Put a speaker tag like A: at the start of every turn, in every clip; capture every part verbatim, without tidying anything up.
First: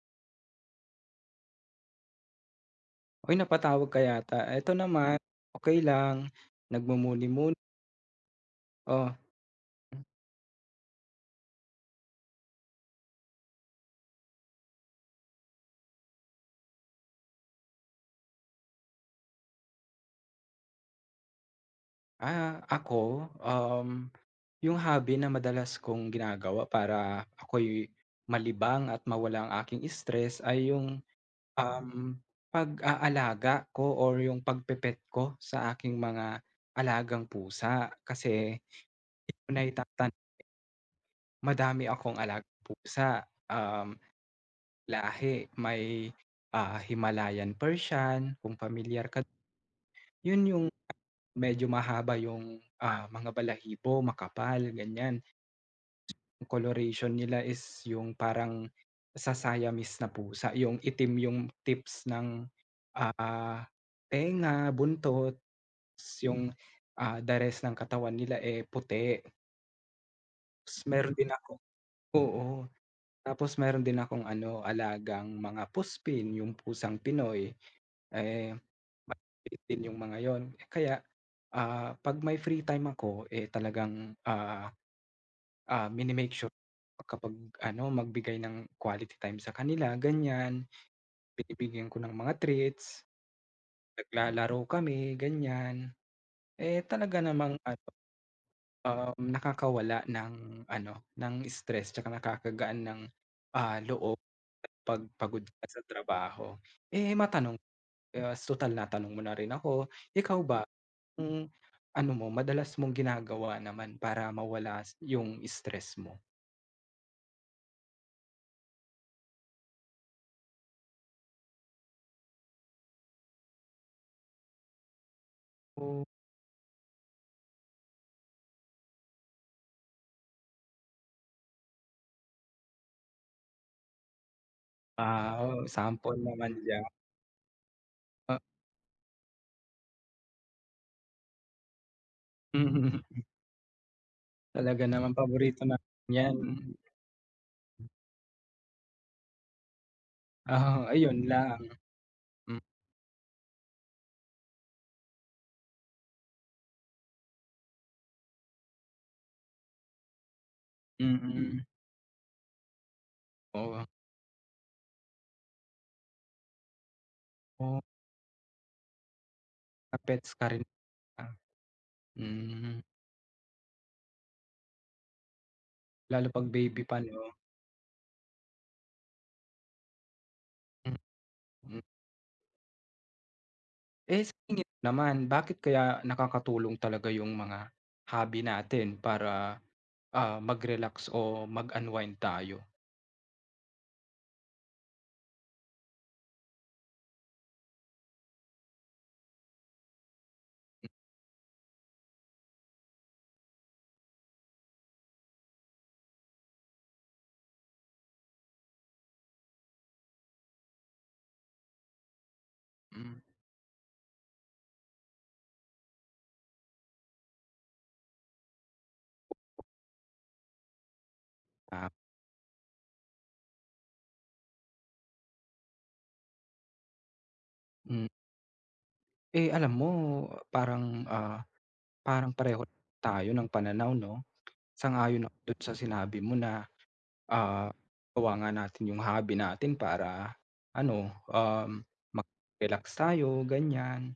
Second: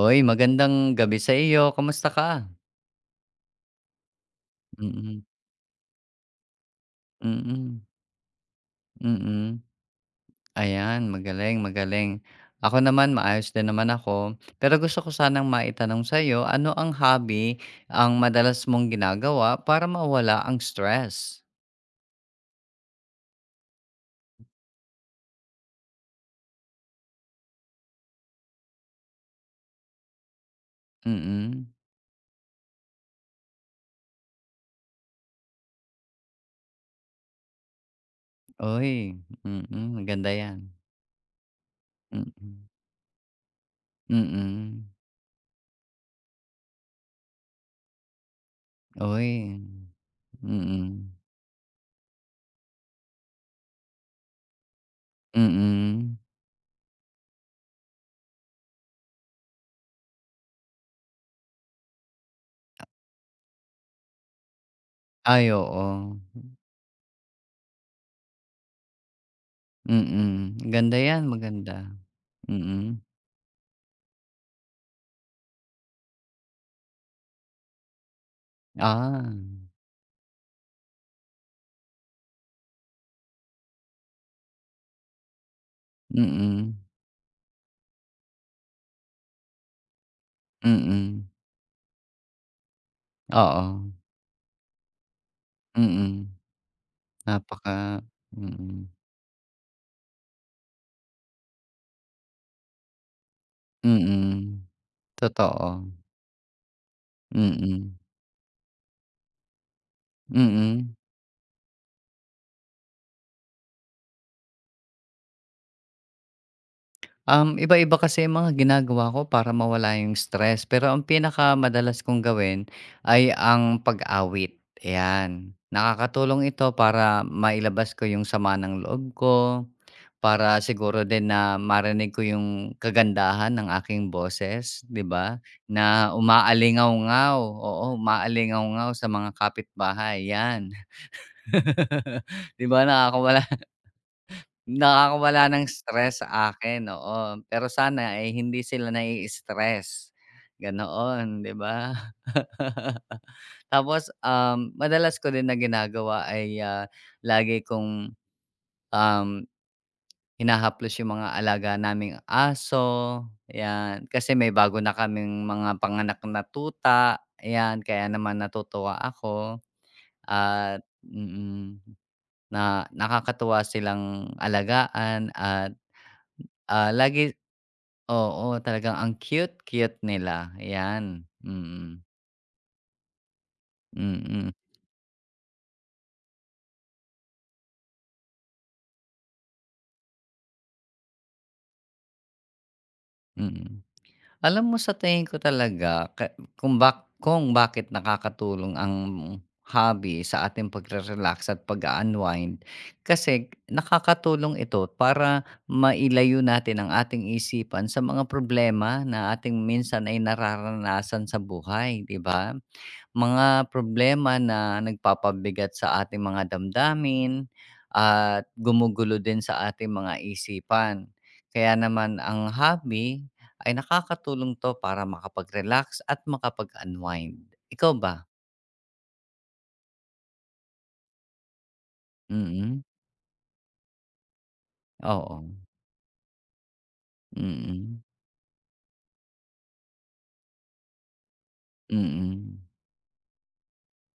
A: Uy, magandang gabi sa iyo. Kamusta ka?
B: Uy, napatawag ka yata. Eto naman,
A: Mm,
B: okay lang, nagmumuni-muni.
A: mm,
B: Oh,
A: mm. Ayan, magaling, magaling. Ako naman maayos din naman ako. Pero gusto ko sanang maitanong sa iyo, ano ang hobby ang madalas mong ginagawa para mawala ang stress?
B: ah, ako, um, yung hobby na madalas kong ginagawa para ako'y malibang at mawala ang aking stress ay yung,
A: Mm.
B: um, pag-aalaga ko or yung pagpe-pet ko sa aking mga alagang pusa. Kasi
A: Uy,
B: di ko
A: mm,
B: naitatag
A: maganda 'yan.
B: madami akong alagang
A: Mm,
B: pusa, um,
A: mm.
B: lahi. May, ah, Himalayan Persian, kung familiar ka.
A: Uy,
B: Yun yung
A: mm,
B: medyo mahaba yung, ah, mga balahibo, makapal, ganyan.
A: mm.
B: Yung coloration nila is yung parang sa Siamese na pusa, yung itim yung tips ng, ah, tenga, buntot,
A: Ay oo.
B: ta's yung, ah, the rest ng katawan nila, eh, puti.
A: Mm,
B: Ta's
A: ganda
B: meron
A: 'yan,
B: din ako,
A: maganda.
B: oo.
A: Mm.
B: Tapos meron din akong ano, alagang mga puspin, yung pusang Pinoy, eh,
A: Ah,
B: maliit din yung mga yon. Kaya, ah, 'pag may free time ako, eh, talagang, ah, ah, mini sure
A: mm,
B: kapag ano, magbigay ng quality time sa kanila, ganyan.
A: mm,
B: Binibigyan ko ng mga treats. Mm.
A: oo,
B: Naglalaro kami, ganyan.
A: mm,
B: Eh, talaga namang ano.
A: napaka mm,
B: Um, nakakawala ng ano, ng stress tsaka nakakagaan ng, ah, loob
A: mm,
B: kapag pagod ka sa
A: totoo,
B: trabaho. Eh, matanong,
A: mm,
B: eh, total na natanong mo na rin ako, ikaw ba
A: mm.
B: kung ano mo, madalas mong ginagawa naman para mawala s- yung stress mo?
A: Um, iba-iba kasi yung mga ginagawa ko para mawala yung stress, pero ang pinakamadalas kong gawin ay ang pag-awit, ayan.
B: Oh,
A: Nakakatulong ito para mailabas ko yung sama ng loob ko. Para siguro din na marinig ko yung kagandahan ng aking boses, 'di ba?
B: wow,
A: Na
B: sample naman diyan.
A: umaalingaw ngaw, oo,
B: Ah,
A: umaalingaw ngaw sa mga kapitbahay, 'yan. 'Di ba nakakawala
B: talaga naman
A: nakakawala
B: paborito
A: ng
B: namin
A: stress
B: 'yan.
A: sa akin, oo. Pero sana ay hindi sila nai-stress,
B: Oo, ayun
A: ganoon, 'di
B: lang.
A: ba?
B: Mm,
A: Tapos, um, madalas ko din na ginagawa ay, ah, lagi kong, um Hinahaplos
B: mm.
A: yung mga alaga
B: Mm.
A: naming aso,
B: Oo.
A: 'yan. Kasi may bago na kaming mga panganak na tuta,
B: Oh,
A: yan Kaya naman natutuwa ako
B: naka-pets ka rin
A: at
B: ba?
A: mm,
B: Hmm.
A: na nakakatuwa silang alagaan at,
B: Lalo 'pag baby
A: ah,
B: pa 'no?
A: lagi oo, talagang ang cute-cute nila, 'yan.
B: Mm.
A: Mm,
B: Eh, sa
A: mm,
B: tingin mo naman, bakit kaya nakakatulong talaga yung mga hobby natin para, ah, mag-relax o mag-unwind tayo?
A: mm. Alam mo sa tingin ko talaga ka kung bak kung bakit nakakatulong ang hobby sa ating pagre-relax at pag-a-unwind, kasi nakakatulong ito para mailayo natin ang ating isipan sa mga problema na ating minsan ay nararanasan sa buhay, 'di ba?
B: Hmm.
A: Mga problema na nagpapabigat sa ating mga damdamin at gumugulo din sa ating mga isipan. Kaya
B: Ah,
A: naman ang hobby ay nakakatulong 'to para makapag-relax at makapag-unwind. Ikaw
B: hmm.
A: ba?
B: Eh, alam mo parang, ah, parang pareho
A: Mm.
B: tayo ng pananaw 'no? Sang-ayon ako
A: Oo.
B: dun sa sinabi mo na, ah,
A: Mm.
B: gawa nga natin yung hobby natin para ano, um,
A: Mm.
B: mag-relax tayo, ganyan.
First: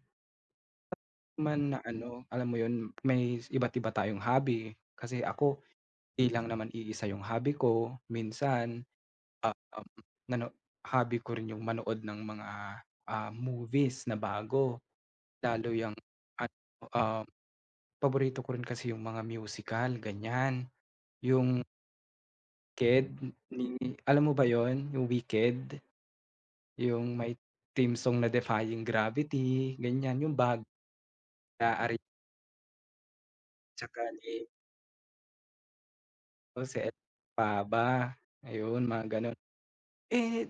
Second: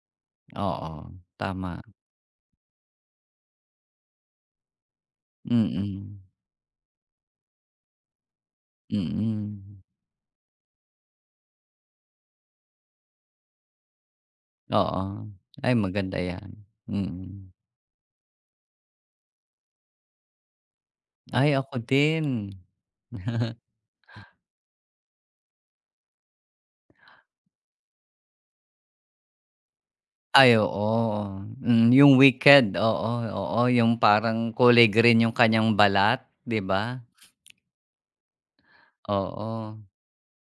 A: Oo,
B: Man na
A: tama.
B: ano, alam mo yun, may iba't iba tayong hobby. Kasi ako,
A: Mm.
B: di lang naman iisa yung hobby ko. Minsan, ah,
A: Mm.
B: um, nano hobby ko rin yung manood ng mga, ah, movies na bago.
A: Oo.
B: Lalo
A: Ay
B: yang
A: maganda 'yan.
B: ano, um,
A: Mm.
B: paborito ko rin kasi yung mga musical, ganyan.
A: Ay
B: Yung
A: ako din.
B: Wicked ni alam mo ba yon yung Wicked? Yung may theme song na Defying Gravity, ganyan. Yung
A: Ay
B: bago
A: oo,
B: nila
A: mm,
B: Ariana
A: yung Wicked, oo, oo, yung
B: tsaka ni
A: parang kulay green yung kanyang balat, 'di
B: O si El
A: ba?
B: Paba, ayun mga gano'n.
A: Oo,
B: Eh,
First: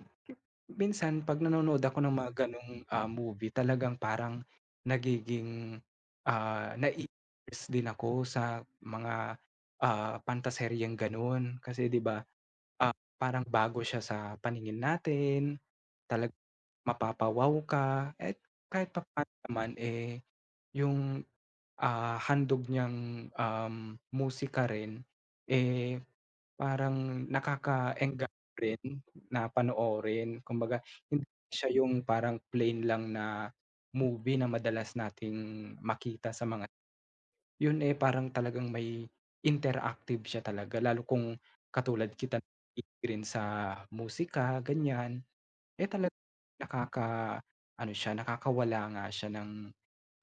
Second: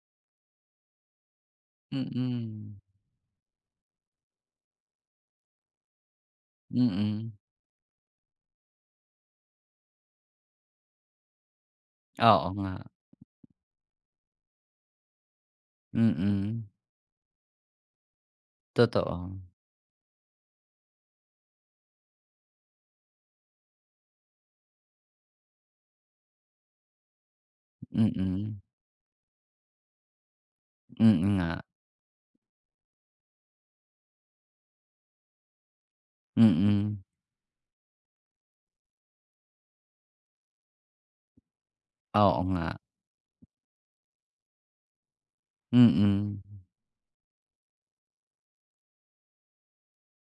B: minsan 'pag nanonood ako ng mga gano'ng,
A: mm,
B: ah, movie talagang parang nagiging, ah,
A: mm,
B: nai-impress din ako sa mga, ah, pantaseryeng gano'n. Kasi 'di ba,
A: oo nga,
B: ah, parang bago siya sa paningin natin, talagang
A: mm,
B: mapapa-wow ka at kahit
A: totoo,
B: papaano naman, eh, yung, ah, handog niyang, um, musika rin, eh, parang nakakaengganyo
A: mm,
B: rin na panoorin. Kumbaga
A: mm
B: hindi
A: nga,
B: siya yung parang plain lang na movie na madalas nating makita sa mga
A: mm,
B: yun, eh, parang talagang may interactive siya talaga lalo kung katulad
A: oo
B: kita
A: nga,
B: nakikinig rin sa musika, ganyan. Eh, talagang
A: mm,
B: nakaka-ano siya, nakakawala nga siya ng,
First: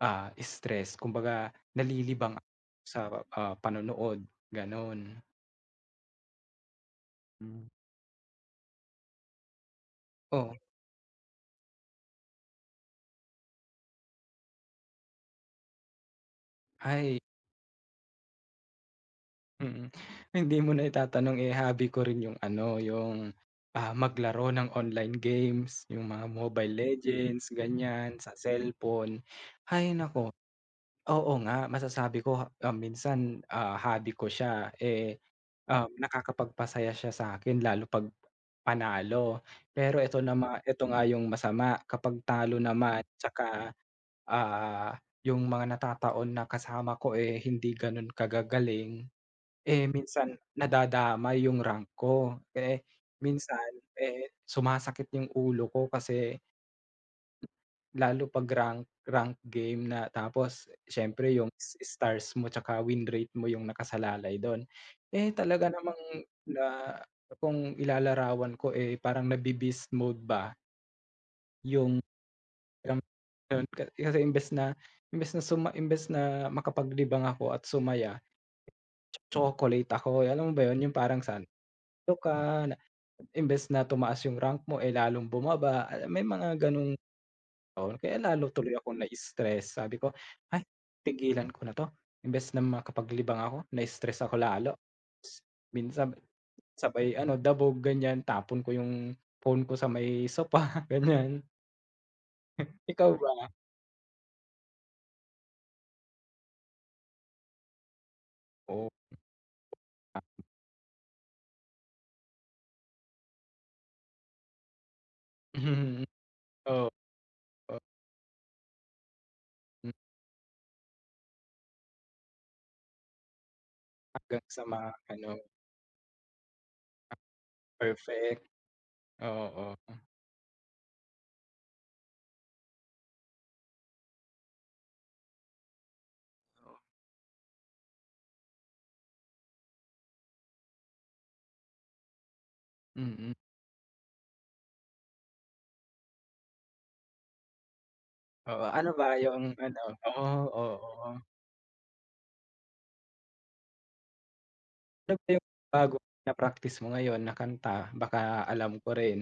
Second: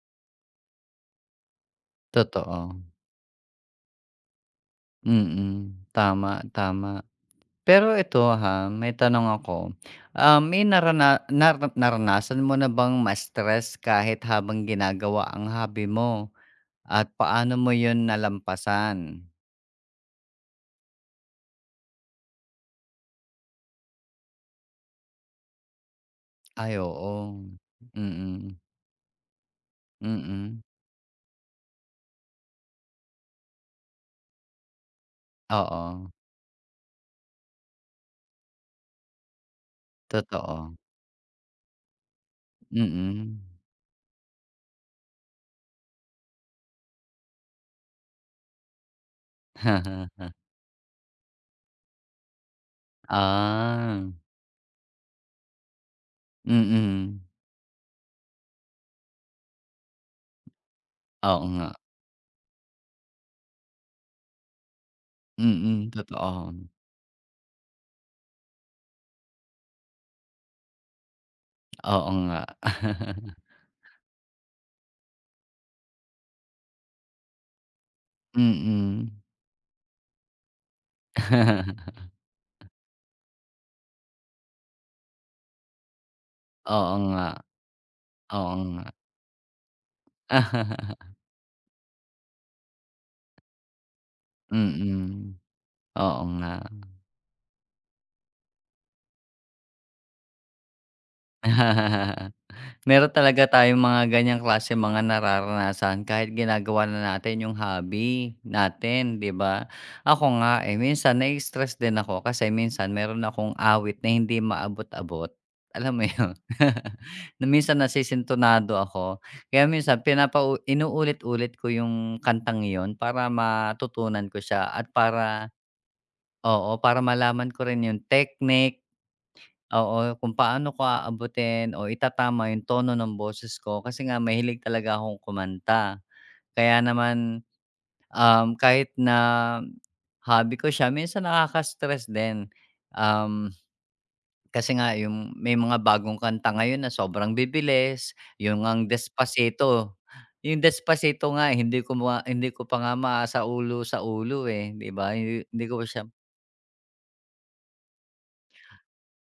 B: ah, stress kumbaga nalilibang
A: totoo,
B: sa, ah, panonood, gano'n.
A: mm, tama, tama.
B: Hmm.
A: Pero ito ha, may tanong ako, ah,
B: Oh,
A: may narana nar naranasan mo na bang ma-stress kahit habang ginagawa ang hobby mo? At
B: hi.
A: paano mo yun nalampasan?
B: Mm. Hindi mo na itatanong, eh, hobby ko rin yung ano, yung, ah, maglaro ng online games, yung mga Mobile
A: Ay, oo.
B: Legends, ganyan, sa
A: Mm,
B: cellphone. Hay naku,
A: mm.
B: oo nga, masasabi ko, ah, minsan, ah, hobby ko siya, eh, um,
A: Oo,
B: nakakapagpasaya siya sa'kin lalo 'pag panalo. Pero ito nama
A: totoo.
B: ito nga yung masama, kapag talo naman
A: Mm.
B: tsaka, ah, yung mga natataon na kasama ko, eh, hindi gano'n kagagaling, eh, minsan nadadamay yung rank ko, eh, minsan,
A: Ah,
B: eh, sumasakit yung ulo ko kasi
A: mm.
B: lalo 'pag rank rank game na tapos siyempre
A: Oo
B: yung
A: nga.
B: s stars mo tsaka win rate mo yung nakasalalay dun. Eh, talaga
A: Mm,
B: namang na
A: totoo.
B: kung ilalarawan ko, eh, parang nabe-beast mode ba yung
A: Oo nga.
B: yung- yun. Ka- kasi imbes na imbes na suma imbes na makapaglibang ako at sumaya,
A: Mm.
B: chocolate ako, alam mo ba yun yung parang san ka. Imbes na tumaas yung rank mo, eh, lalong bumaba, ah, may mga gano'ng
A: Oo nga,
B: taon. Kaya lalo
A: oo
B: tuloy
A: nga.
B: akong na-stress. Sabi ko, "Ay, tigilan ko na 'to." Imbes na makapaglibang ako, na-stress ako lalo.
A: Mm,
B: S Minsan
A: oo nga.
B: sabay ano, dabog, ganyan. Tapon ko yung phone ko sa may sopa, ganyan. Ikaw
A: Meron
B: ba?
A: talaga tayong mga ganyang klase mga nararanasan kahit ginagawa na natin yung hobby
B: Oo
A: natin, 'di ba?
B: nga.
A: Ako nga, eh, minsan nai-stress din ako kasi minsan meron akong awit na hindi maabot-abot, alam
B: Mhm,
A: mo yun?
B: oo,
A: Na minsan nasisintunado ako, kaya
B: hmm,
A: minsan pinapa inuulit-ulit ko yung kantang yon para matutunan ko
B: hanggang sa
A: siya at
B: ma-ano,
A: para oo, para malaman ko rin yung
B: perfect
A: technique.
B: oo.
A: Oo, kung paano ko aabutin o itatama yung tono ng boses ko kasi nga mahilig talaga akong kumanta.
B: Oo.
A: Kaya naman, um, kahit na hobby ko siya, minsan nakaka-stress din.
B: Mm,
A: Um, Kasi nga yung may mga bagong kanta ngayon na sobrang bibilis,
B: oo.
A: yung ang
B: Ano ba yung ano,
A: Despacito.
B: oo,
A: Yung
B: oo. Oo.
A: Despacito nga eh, hindi ko ma hindi ko pa nga maasa ulo sa ulo, eh, 'di ba?
B: Ano ba
A: Hindi
B: yung
A: hindi ko pa
B: bago
A: siya
B: na-practice mo ngayon na kanta? Baka alam ko rin.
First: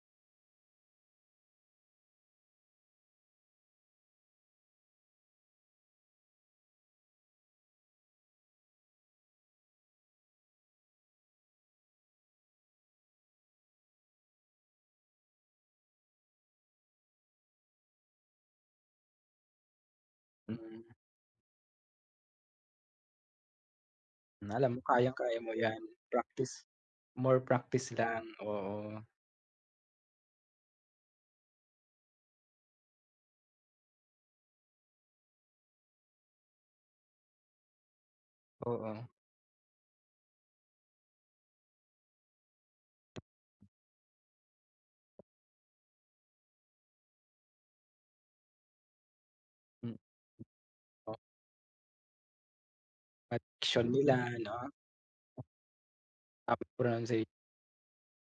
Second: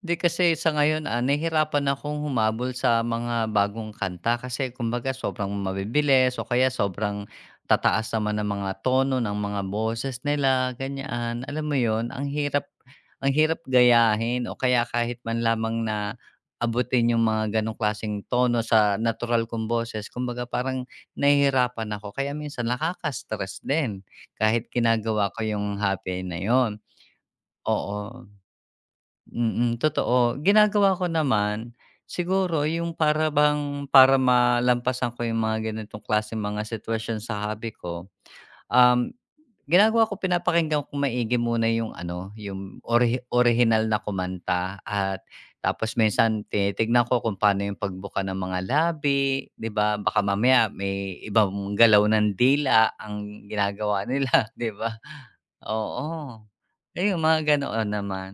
A: 'Di kasi sa ngayon, ah, nahihirapan akong humabol sa mga bagong kanta kasi kumbaga sobrang mabibilis o kaya sobrang tataas naman ng mga tono ng mga boses nila, ganyan. Alam mo yon ang hirap ang hirap gayahin o kaya kahit man lamang na abutin yung mga gano'ng klaseng tono sa natural kong boses. Kumbaga
B: Mm,
A: parang nahihirapan ako kaya minsan nakaka-stress din kahit
B: alam mo
A: ginagawa
B: kayang-kaya
A: ko
B: mo
A: yung
B: 'yan.
A: happy na
B: Practice,
A: yon
B: more practice lang,
A: oo.
B: oo,
A: Mm, totoo. Ginagawa ko naman, siguro yung para bang para malampasan ko yung mga ganitong klase mga sitwasyon sa hobby ko,
B: oo.
A: um, ginagawa ko pinapakinggan ko maigi muna yung ano, yung ori orihinal na kumanta at tapos minsan tinitignan ko kung paano yung pagbuka ng mga labi, 'di
B: Mm,
A: ba? Baka mamaya
B: oh,
A: may ibang galaw ng dila ang
B: diction
A: ginagawa
B: nila
A: nila,
B: 'no,
A: 'di ba? Oo.
B: tamang
A: Ayun,
B: pronunciation.
A: mga ganoon naman.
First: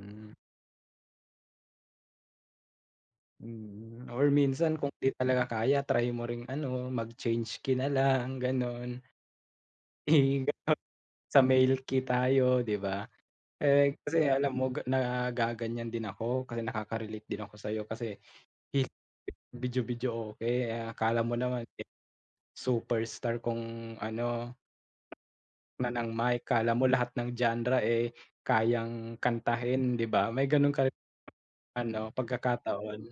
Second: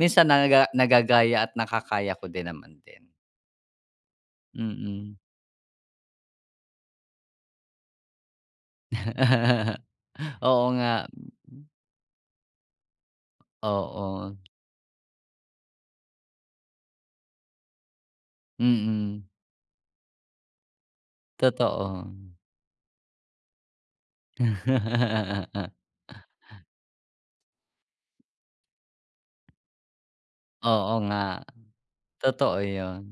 A: Minsan nagaga nagagaya at nakakaya ko din naman din.
B: mm, or minsan kung 'di
A: Mm.
B: talaga kaya try mo ring ano, mag-change key na lang gano'n. Eh,
A: Oo nga,
B: sa male key tayo 'di ba? Eh, kasi
A: oo.
B: alam mo ga nagaganyan din ako, kasi nakaka-relate din ako sa'yo kasi hi
A: Mm,
B: Video-video okay eh, akala mo naman, eh,
A: totoo.
B: superstar kung ano, manang mic, akala mo lahat ng genre, eh, kayang kantahin, 'di ba? May gano'n ka
A: Oo
B: rin
A: nga,
B: ano,
A: totoo
B: pagkakataon.
A: yun.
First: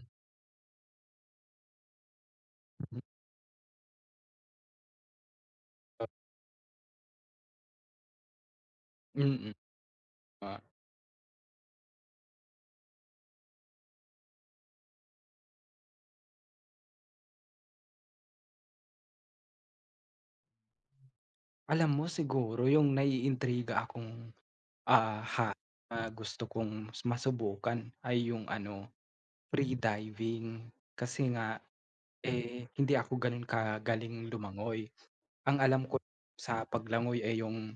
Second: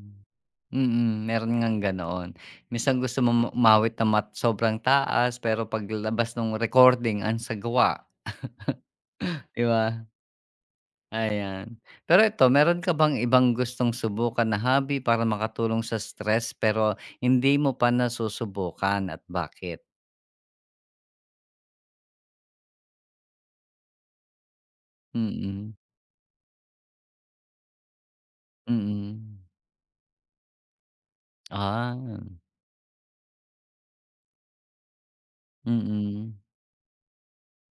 A: Mm, meron nga ganoon. Minsan gusto mong umawit ng mat sobrang taas pero paglabas ng recording ang sagwa,
B: Mm,
A: 'di ba?
B: ah,
A: Ayan. Pero ito, meron ka bang ibang gustong subukan na hobby para makatulong sa stress pero hindi mo pa nasusubukan at bakit?
B: alam mo siguro yung naiintriga akong, ah, ha
A: Mm.
B: na gusto kong masubukan ay yung ano,
A: Mm.
B: free diving. Kasi nga,
A: Ah,
B: eh, hindi ako gano'n kagaling lumangoy. Ang alam ko
A: mm.
B: sa paglangoy, ay yung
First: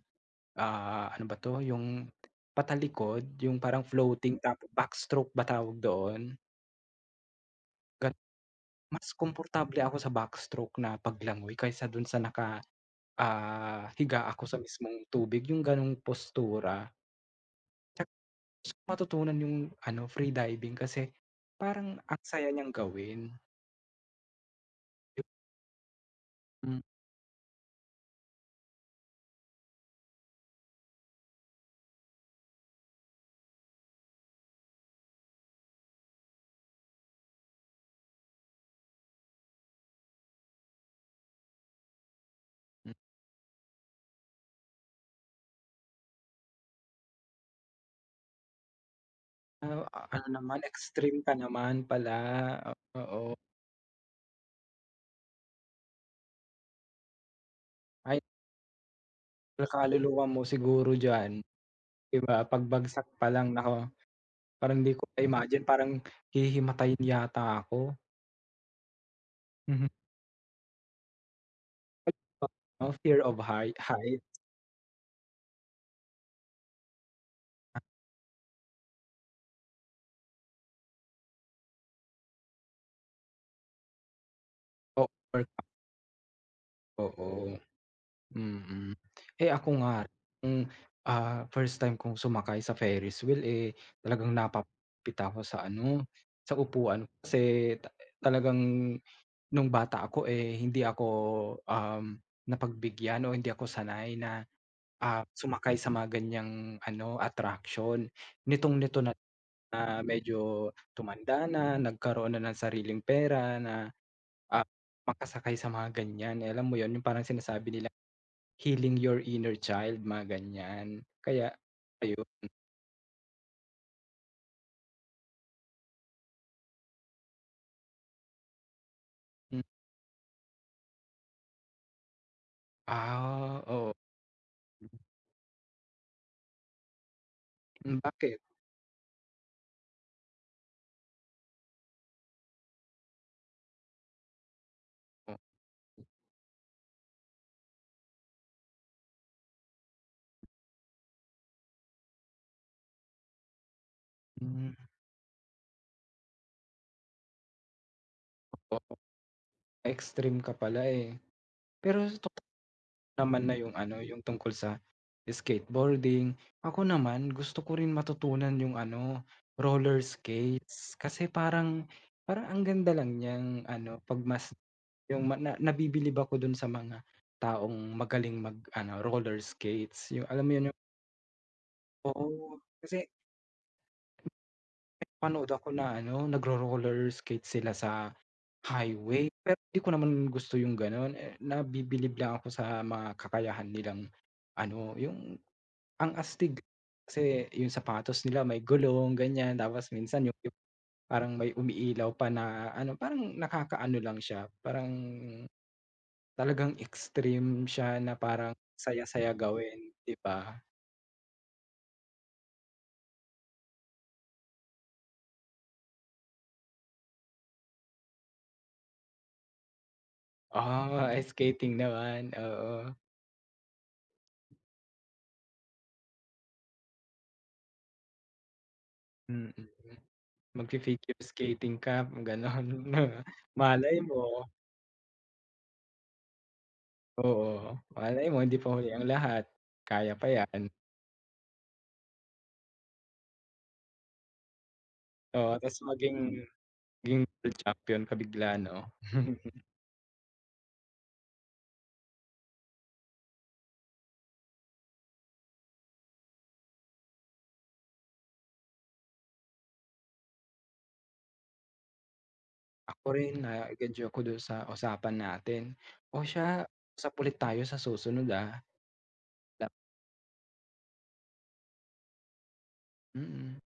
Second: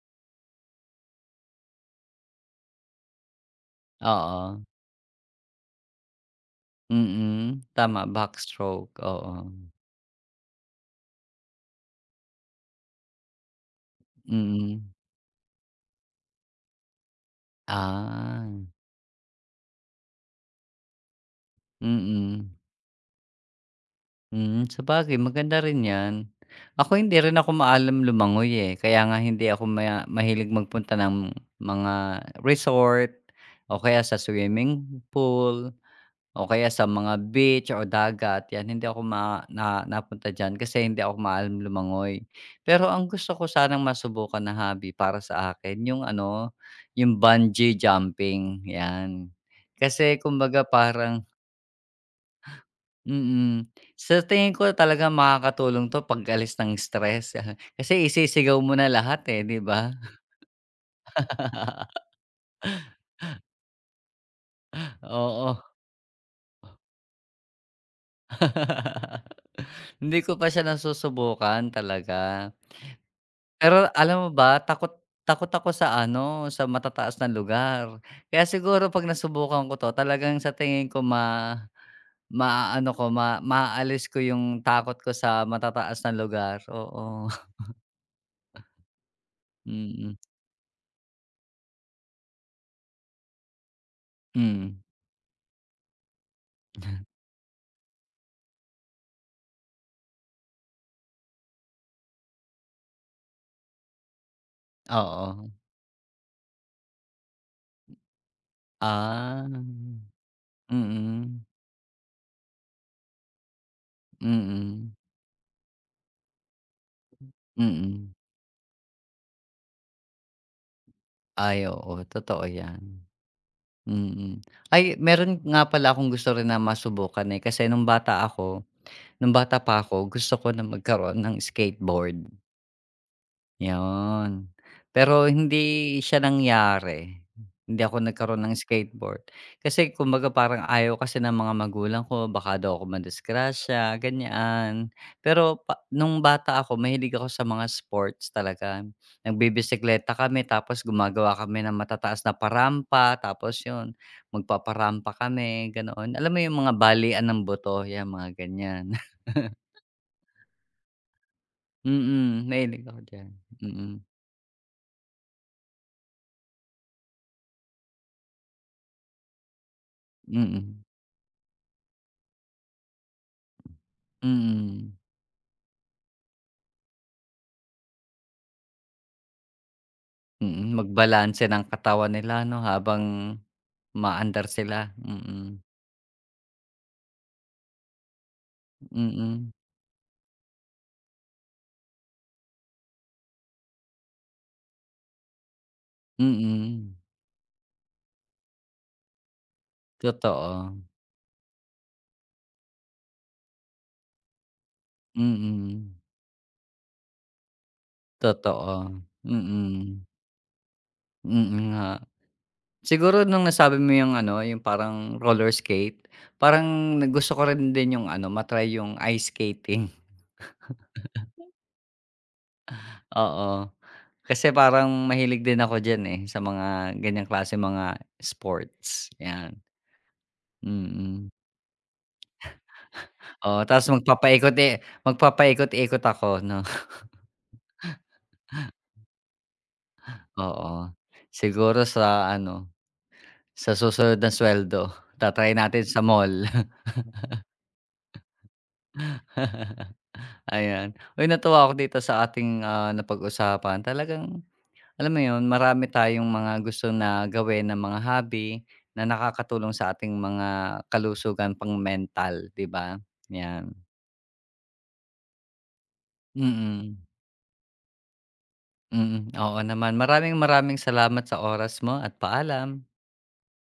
B: ah, ano ba 'to, yung patalikod, yung parang floating
A: Oo,
B: tapos backstroke ba tawag doon?
A: mm. Tama,
B: Gan
A: backstroke,
B: mas
A: oo.
B: komportable ako sa backstroke na paglangoy kaysa dun sa naka, ah, higa ako sa
A: Mm.
B: mismong tubig, yung ganong postura. Tsaka
A: Ah,
B: gusto ko matutunan yung ano, free diving kasi parang ang saya
A: mm.
B: niyang gawin.
A: Mm, sabagay maganda rin 'yan. Ako hindi rin ako maalam lumangoy, eh, kaya nga hindi ako maya mahilig magpunta ng mga resort o kaya sa swimming pool o kaya sa mga beach o dagat, 'yan hindi ako ma na napunta diyan kasi hindi ako maalam lumangoy. Pero
B: Mm.
A: ang gusto ko sanang masubukan na hobby para sa akin yung ano, yung bungee jumping, 'yan.
B: Ah,
A: Kasi
B: ano naman,
A: kumbaga
B: extreme
A: parang
B: ka naman pala, oo.
A: Mm. Sa tingin ko talagang makakatulong 'to pag-alis ng stress. Kasi
B: Ay,
A: isisigaw mo na lahat, eh, 'di ba?
B: kaluluwa mo siguro diyan, 'di ba, pagbagsak pa lang nako parang hindi ko
A: Oo.
B: ma-imagine parang hihimatayin yata ako. Mhm.
A: Hindi ko pa siya nasusubukan talaga.
B: Oh, fear of high
A: Pero
B: height.
A: alam mo ba, takot takot ako sa ano, sa matataas na lugar. Kaya siguro 'pag nasubukan ko 'to, talagang sa tingin ko ma maaano ko, ma maaalis ko yung takot
B: O
A: ko sa matataas na lugar, oo.
B: oo, mm. Eh, ako nga
A: Mm.
B: nung, ah, first time kong sumakay sa Ferris wheel, eh, talagang
A: Hmm,
B: napapit ako sa ano, sa upuan kasi ta talagang nung bata ako, eh, hindi ako, um, napagbigyan o hindi ako sanay na, ah,
A: oo.
B: sumakay sa mga ganiyang ano, attraction. Nitong-nito na
A: Ah,
B: Na medyo
A: mm.
B: tumanda na, nagkaroon na ng sariling pera na, ah,
A: Mm,
B: makasakay sa mga ganyan, eh, alam mo yon yung parang sinasabi nila,
A: mm.
B: healing your inner child, mga ganyan. Kaya
A: Ay, oo,
B: ayun.
A: totoo 'yan, mm. Ay, meron nga pala akong gusto rin na masubukan, eh, kasi nung bata ako nung
B: Hmm,
A: bata pa ako gusto ko na magkaroon ng skateboard.
B: ah, oo.
A: 'Yun. Pero hindi siya nangyari. Hindi ako
B: Hmm, bakit?
A: nagkaroon ng skateboard. Kasi kumbaga parang ayaw kasi ng mga magulang ko baka daw ako madisgrasya, ganyan.
B: Oh,
A: Pero pa nung bata ako mahilig ako sa mga sports talaga. Nagbibisekleta kami tapos gumagawa kami ng matataas na parampa, tapos 'yun
B: hmm,
A: magpaparampa kami, ganoon. Alam mo 'yung mga balian ng buto, 'yan mga ganyan.
B: oo, extreme ka pala, eh. Pero
A: Mm,
B: totoo
A: mahilig ako diyan.
B: naman na yung
A: Mm,
B: ano, yung tungkol sa skateboarding. Ako naman gusto ko rin matutunan yung ano, roller
A: mm,
B: skates kasi parang parang ang ganda lang niyang ano, 'pag mas
A: mm.
B: yung ma na nabibilib ako dun sa mga taong magaling mag-ano, roller skates, yung alam mo
A: Mm,
B: yun yung
A: magbalanse ng katawan nila 'no,
B: oo, kasi
A: habang umaandar sila,
B: panood
A: mm,
B: ako na ano, nagro-roller skate sila sa highway,
A: mm,
B: pero di ko naman gusto yung gano'n, eh, nabibilib lang ako sa mga kakayahan nilang ano, yung ang astig.
A: mm,
B: Kasi yung sapatos nila may gulong, ganyan, tapos minsan yung yung
A: totoo,
B: parang may umiilaw pa na ano, parang nakakaano lang siya, parang
A: mm,
B: talagang extreme siya na parang
A: totoo,
B: saya-saya gawin,
A: mm,
B: 'di ba?
A: mm nga. Siguro nung nasabi mo yung ano, yung parang roller skate, parang na gusto ko rin din yung ano, ma-try yung ice skating,
B: Ah, ice skating naman, oo.
A: oo. Kasi parang mahilig din ako diyan, eh, sa mga ganyang klase mga sports,
B: Mm.
A: 'yan,
B: Magfi-figure
A: mm.
B: skating ka gano'n.
A: Oo, tapos
B: Malay mo
A: magpapaikot i magpapaikot-ikot ako 'no,
B: oo, malay mo hindi pa huli ang lahat, kaya pa 'yan.
A: oo. Siguro sa ano, sa susunod na suweldo
B: Oo,
A: ta-try
B: ta's
A: natin sa
B: maging
A: mall,
B: maging world champion ka bigla 'no?
A: ayan. Uy, natuwa ako dito sa ating, ah, napag-usapan. Talagang alam mo 'yun, marami tayong mga gusto na gawin na mga hobby na nakakatulong sa ating mga kalusugan pang-mental, 'di ba?
B: Ako rin
A: 'Yan,
B: na-engage ako do'n sa usapan natin. O siya,
A: mm,
B: usap ulit tayo sa susunod, ah.
A: mm. Oo
B: La
A: naman, maraming maraming salamat sa oras mo at paalam.
B: mm.